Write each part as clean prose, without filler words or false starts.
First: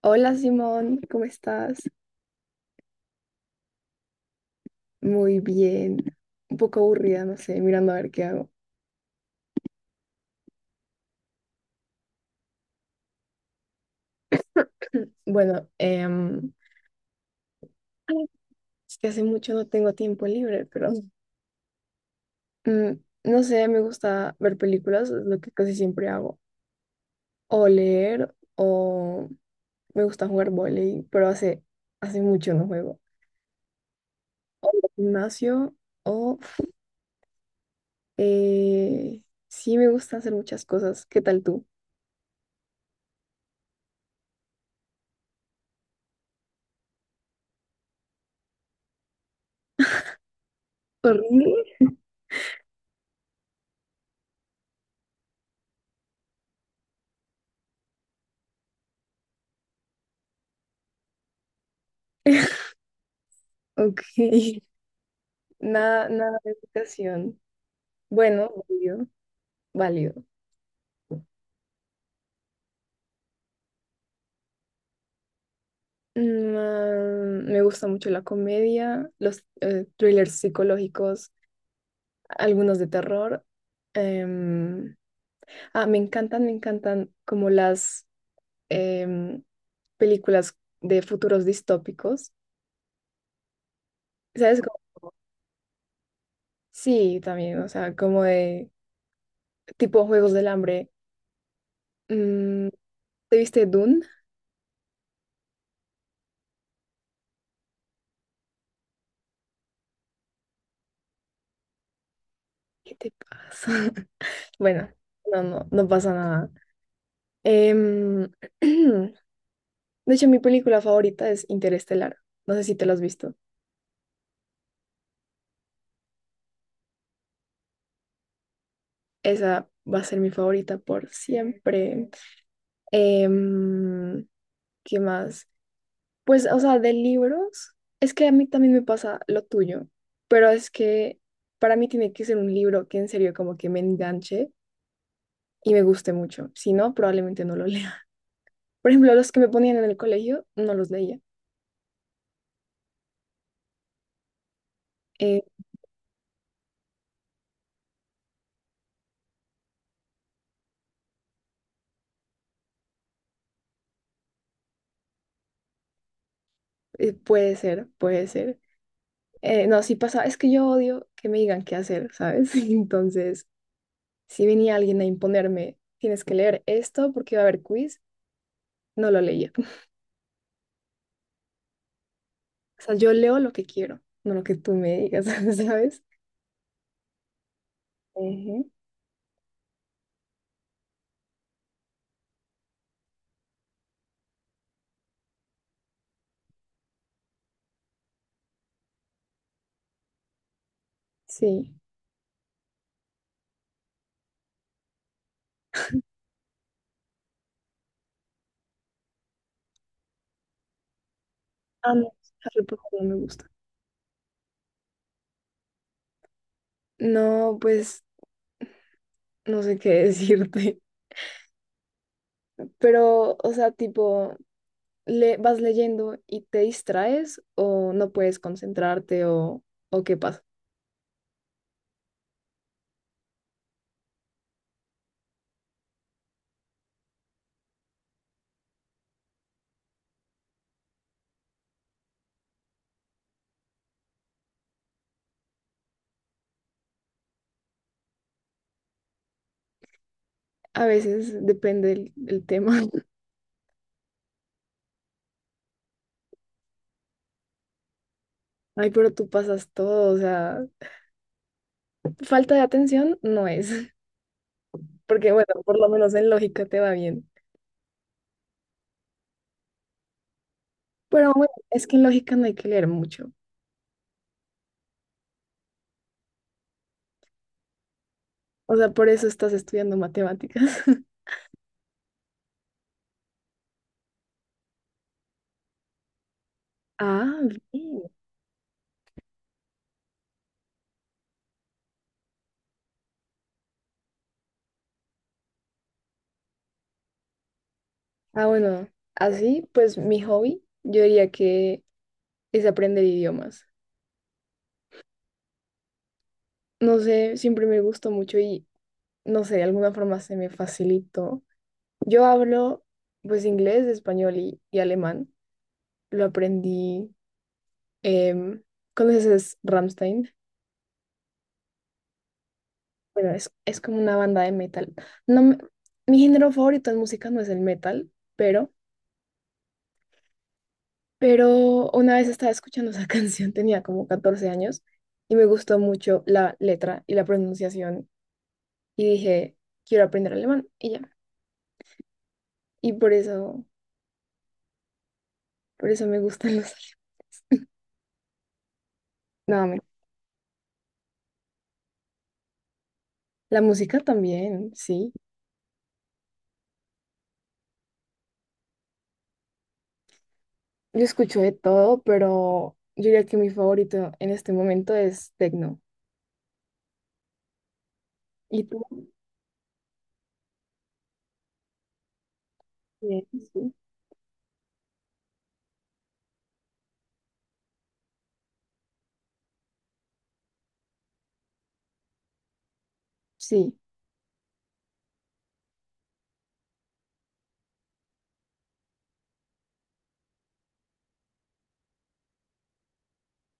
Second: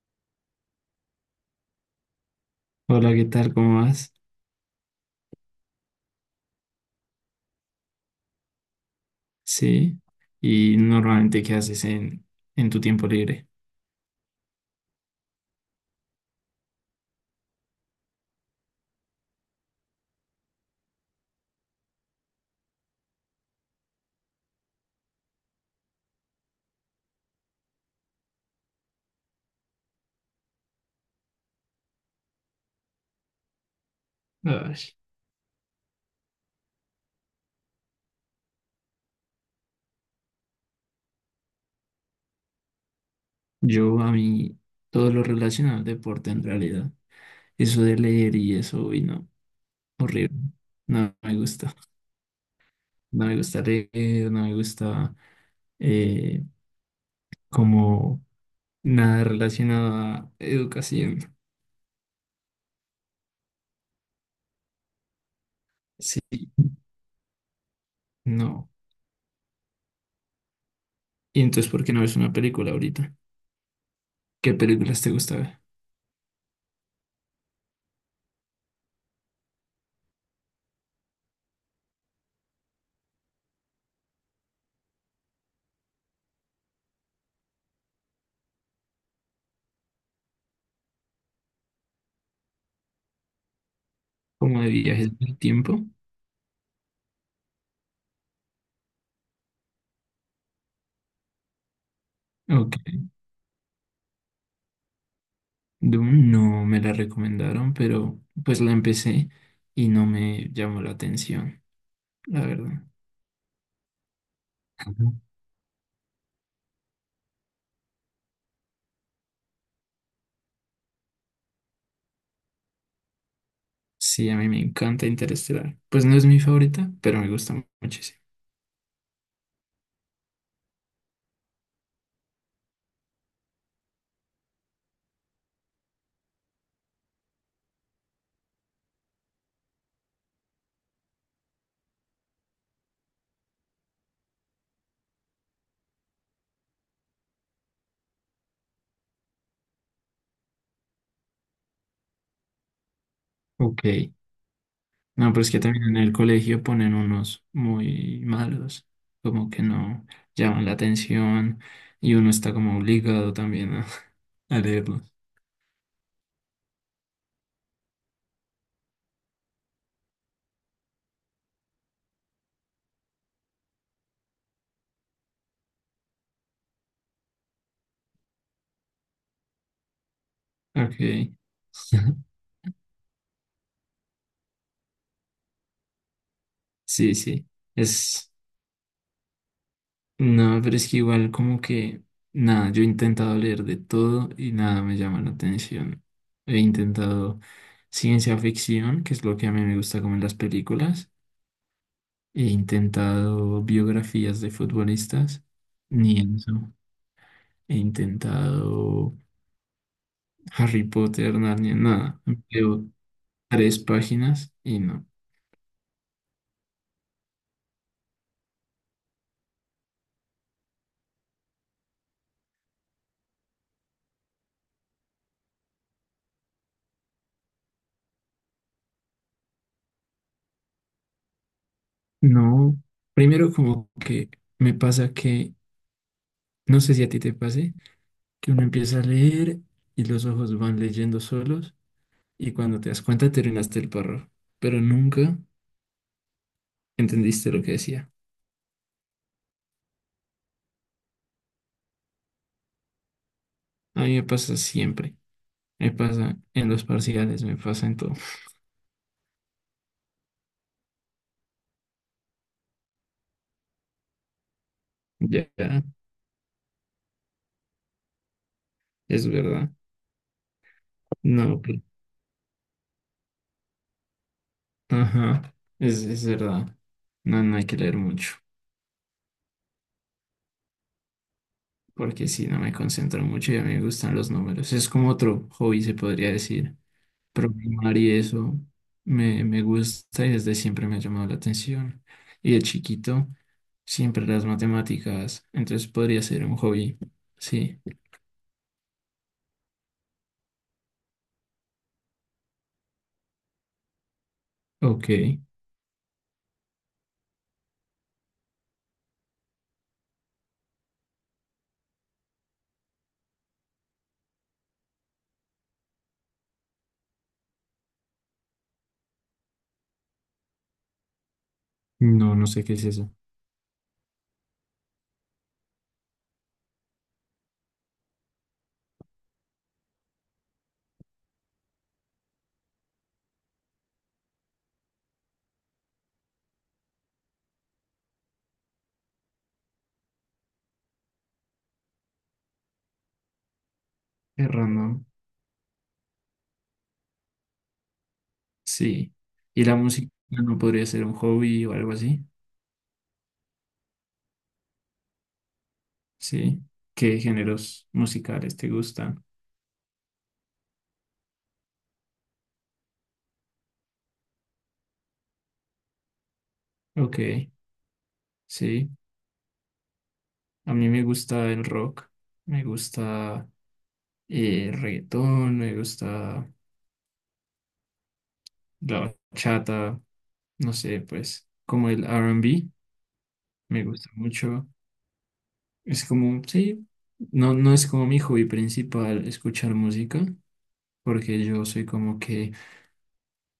Hola Simón, ¿cómo estás? Hola, ¿qué tal? ¿Cómo vas? Muy bien. Un poco aburrida, no sé, mirando a ver qué hago. Sí. ¿Y normalmente qué haces en tu tiempo libre? Bueno, es que hace mucho no tengo tiempo libre, pero mm, no sé, me gusta ver películas, es lo que casi siempre hago. O leer, o me gusta jugar vóley, pero hace mucho no juego. Ay, Gimnasio, o eh, sí me gusta hacer muchas cosas. ¿Qué tal tú? Yo a mí todo lo relacionado al deporte en realidad. Eso de leer y eso, uy, no, horrible. No me ¿Horrible? gusta. No me gusta leer, no me gusta eh, como nada relacionado a educación. Ok, nada, Sí, nada de educación. Bueno, no. válido, válido. ¿Y entonces por qué no ves una película ahorita? ¿Qué películas te gusta ver? Me gusta mucho la comedia, los thrillers psicológicos, algunos de terror. Em, Me encantan, me encantan como las em, películas de futuros distópicos. ¿Sabes? ¿Como de viajes del tiempo? Sí, también, o sea, como de tipo Juegos del Hambre. Mm, Ok. ¿te viste Dune? Doom no me la recomendaron, pero pues la empecé y no me llamó la atención, la verdad. ¿Qué te pasa? Bueno, Ujú. No pasa nada. Em, De hecho, mi película favorita es Interestelar. No sé si te la has visto. Sí, a mí me encanta Interestelar. Pues no es mi favorita, pero me gusta muchísimo. Esa va a ser mi favorita por siempre. Em, ¿Qué más? Pues, o sea, de libros, es que a mí también me pasa lo tuyo, pero es que para mí tiene que ser un libro que en serio como que me enganche y me guste mucho. Si no, probablemente no lo lea. Por ejemplo, los que me ponían en el colegio, no los leía. Ok. No, Eh, pero es que también en el colegio ponen unos muy malos, como que no llaman la atención y uno está como obligado también a, a leerlos. Puede ser, puede ser. No, sí pasa, es que yo odio que me digan qué hacer, ¿sabes? Entonces... Si venía alguien a imponerme, tienes que leer esto porque va a haber quiz, no lo leía. Ok. O sea, yo leo lo que quiero, no lo que tú me digas, ¿sabes? Sí, sí. Es. Ujú. No, pero es que igual como que, nada, yo he intentado leer de todo y nada me llama la atención. He intentado ciencia ficción, que es lo que a mí me gusta como en las películas. Sí. He intentado biografías de futbolistas, ni eso. He intentado Harry Potter, Narnia, Ah, no, nada. Harry Leo Potter no me gusta. 3 páginas y no. No, pues no sé qué decirte. Pero, o sea, tipo, le vas leyendo y te distraes o no puedes concentrarte o qué pasa. No, primero como que me pasa que, no sé si a ti te pase que uno empieza a leer y los ojos van leyendo solos y cuando te das cuenta terminaste el párrafo, pero nunca entendiste lo que decía. A veces depende el tema. A mí me pasa siempre, me pasa en los parciales, me pasa en todo. Ay, pero tú pasas todo, o sea, falta de atención no es. Porque bueno, Ya, por lo menos en lógica te va bien. es verdad. Pero bueno, No, pues, es que en lógica no hay que leer mucho. ajá, es verdad. No, no hay que leer mucho, O sea, por eso estás estudiando matemáticas. porque si no me concentro mucho y a mí me gustan los números. Es como otro hobby, se podría decir. Ah, Programar bien. y eso me gusta y desde siempre me ha llamado la atención. Y de chiquito, siempre las matemáticas, entonces podría ser un hobby. Sí, Ah, bueno, así pues mi hobby, yo diría que es aprender idiomas. ok. No sé, siempre me gustó mucho y no sé, de alguna forma se me facilitó. Yo hablo pues inglés, español y alemán. Lo aprendí, em, ¿conoces Ramstein? No, no sé qué es eso. Bueno, es como una banda de metal. No, me- Mi género favorito en música no es el metal, pero, pero una vez estaba escuchando esa canción, tenía como 14 años, y me gustó mucho la letra y la pronunciación, y dije, quiero aprender alemán, y ya. Y por eso, Es random. por eso me gustan los alemanes. Sí. ¿Y No, la me- música no podría ser un hobby o algo así? La música también, sí. Sí. ¿Qué géneros musicales te gustan? Yo escucho de todo, pero yo diría que mi favorito en este momento es techno. Ok, ¿Y tú? sí. A mí me gusta el rock, me Bien. gusta Sí, reggaetón, me gusta la bachata. No sé, pues como el R&B, sí, me gusta mucho. Es como, sí, no, no es como mi hobby principal escuchar música, porque yo soy como que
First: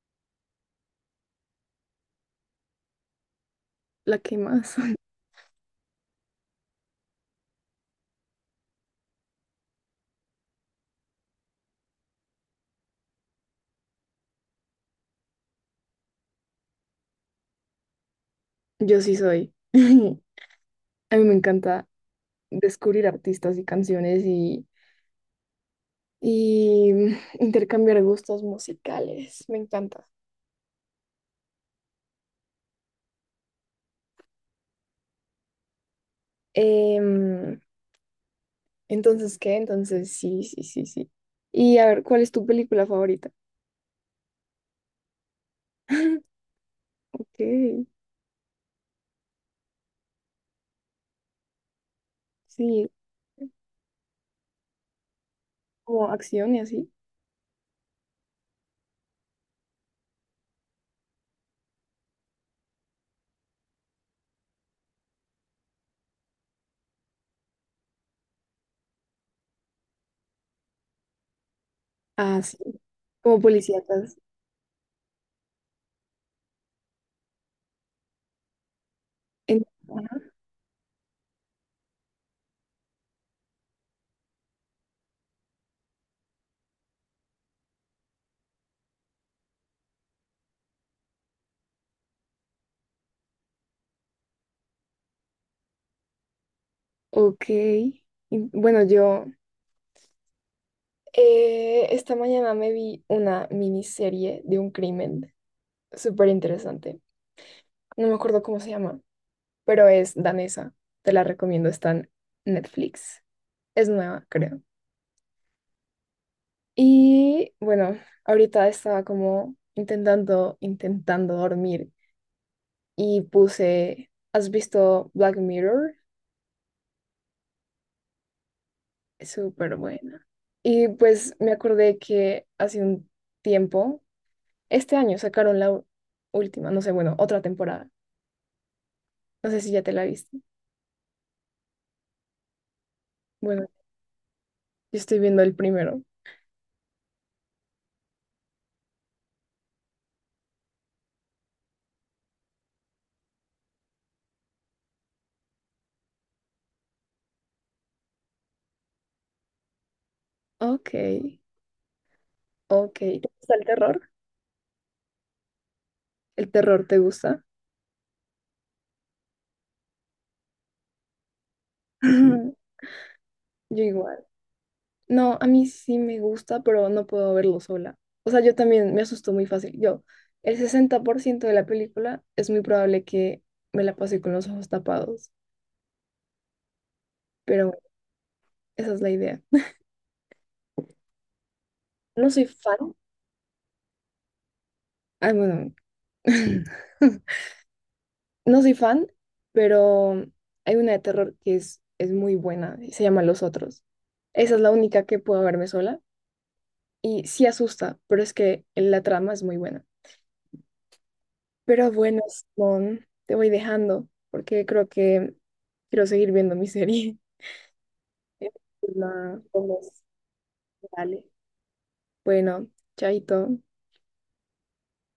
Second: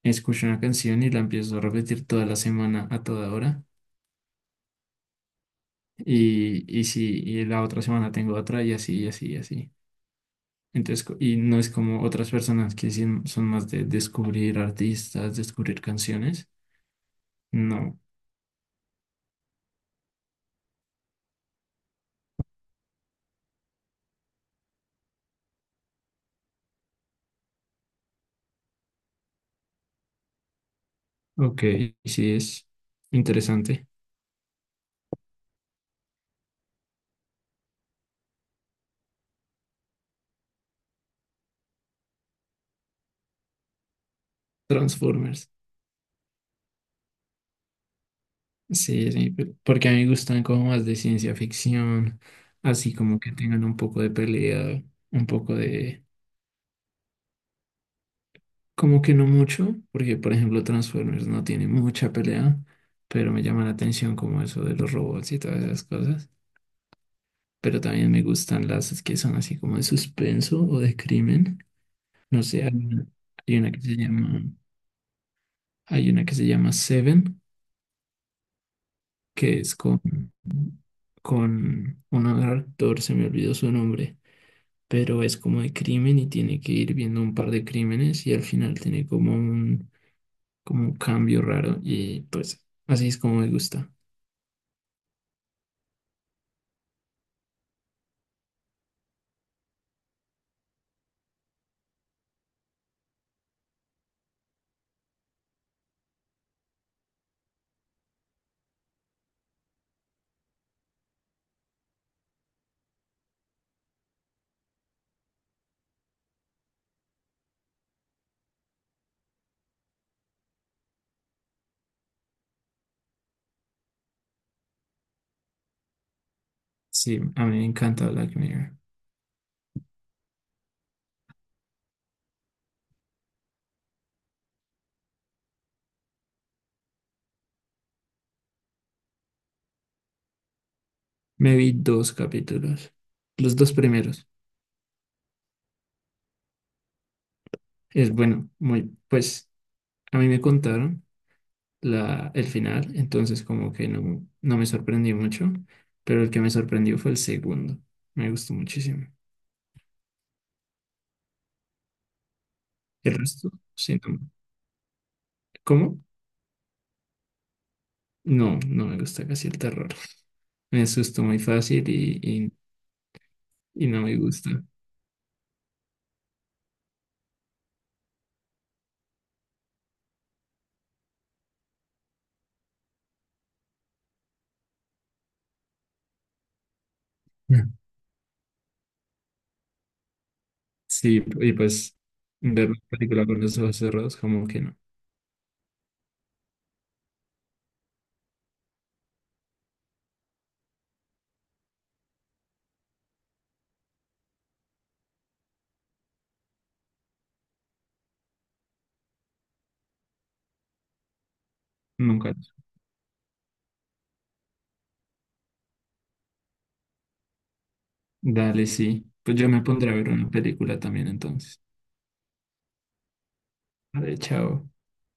escucho una canción y la empiezo a repetir toda la semana a toda hora. la que más. Y sí, y la otra semana tengo otra y así, y así, y así. Entonces, y no es como otras personas que sí son más de descubrir artistas, descubrir canciones. No. Yo sí soy. A mí me encanta descubrir artistas y canciones y intercambiar gustos musicales. Me encanta. Ok, sí es interesante. Em, entonces, ¿qué? Entonces, sí, sí, sí, sí. Y a ver, ¿cuál es tu película favorita? Transformers. Ok, Sí, sí, porque a mí me gustan como más de ciencia ficción, sí, así como que tengan un poco de pelea, un poco de... como acción y así. Como que no mucho, porque por ejemplo Transformers no tiene mucha pelea, pero me llama la atención como eso de los robots y todas esas cosas. Pero también me gustan las que son así como de suspenso o de crimen. Ah, No sí, sé, como hay una que se policíacas. llama, hay una que se llama Seven, que En- es con, un actor, se me olvidó su nombre pero es como de crimen y tiene que ir viendo un par de crímenes y al final tiene como un cambio raro y pues así es como me gusta. Ok. Bueno, yo esta mañana me vi una miniserie de un crimen súper interesante. No me acuerdo cómo se llama, pero es danesa. Te la recomiendo, está en Netflix. Es nueva, creo. Y bueno, ahorita estaba como intentando dormir y puse, ¿has visto Black Mirror? Sí, a mí me encanta Black Mirror. Es súper buena. Y pues me acordé que hace un tiempo, este año sacaron última, no sé, bueno, otra temporada. No sé si ya te la viste. Me vi 2 capítulos, los Bueno, dos primeros. yo estoy viendo el primero. Es bueno, muy, pues a mí me contaron la, el final, entonces como que no me sorprendió mucho, pero el que me sorprendió fue el segundo. Me gustó muchísimo. Ok, ok. El ¿Te resto, gusta el sí, terror? no. ¿Cómo? ¿El terror te gusta? No, no me gusta casi el terror. Me asusto muy fácil Ujú. Yo y no me igual. gusta. No, a mí sí me gusta, pero no puedo verlo sola. O sea, yo también me asusto muy fácil. Yo, el 60% de la película es muy probable que me la pase con los ojos tapados, Ya. pero bueno, esa es la idea. Sí, y pues No soy ver una fan. película con los ojos cerrados, como que no, Ah, bueno, no soy fan, pero hay una de terror que es muy buena y se llama Los Otros. Esa es la única que puedo verme sola y sí asusta, pero es que la trama es muy buena. Pero bueno, nunca. Simón, te voy dejando porque creo que quiero seguir viendo mi serie. Dale, Entonces, sí. Pues nada, yo me pues, pondré a ver una película también dale. entonces. Bueno, chaito. Vale, chao.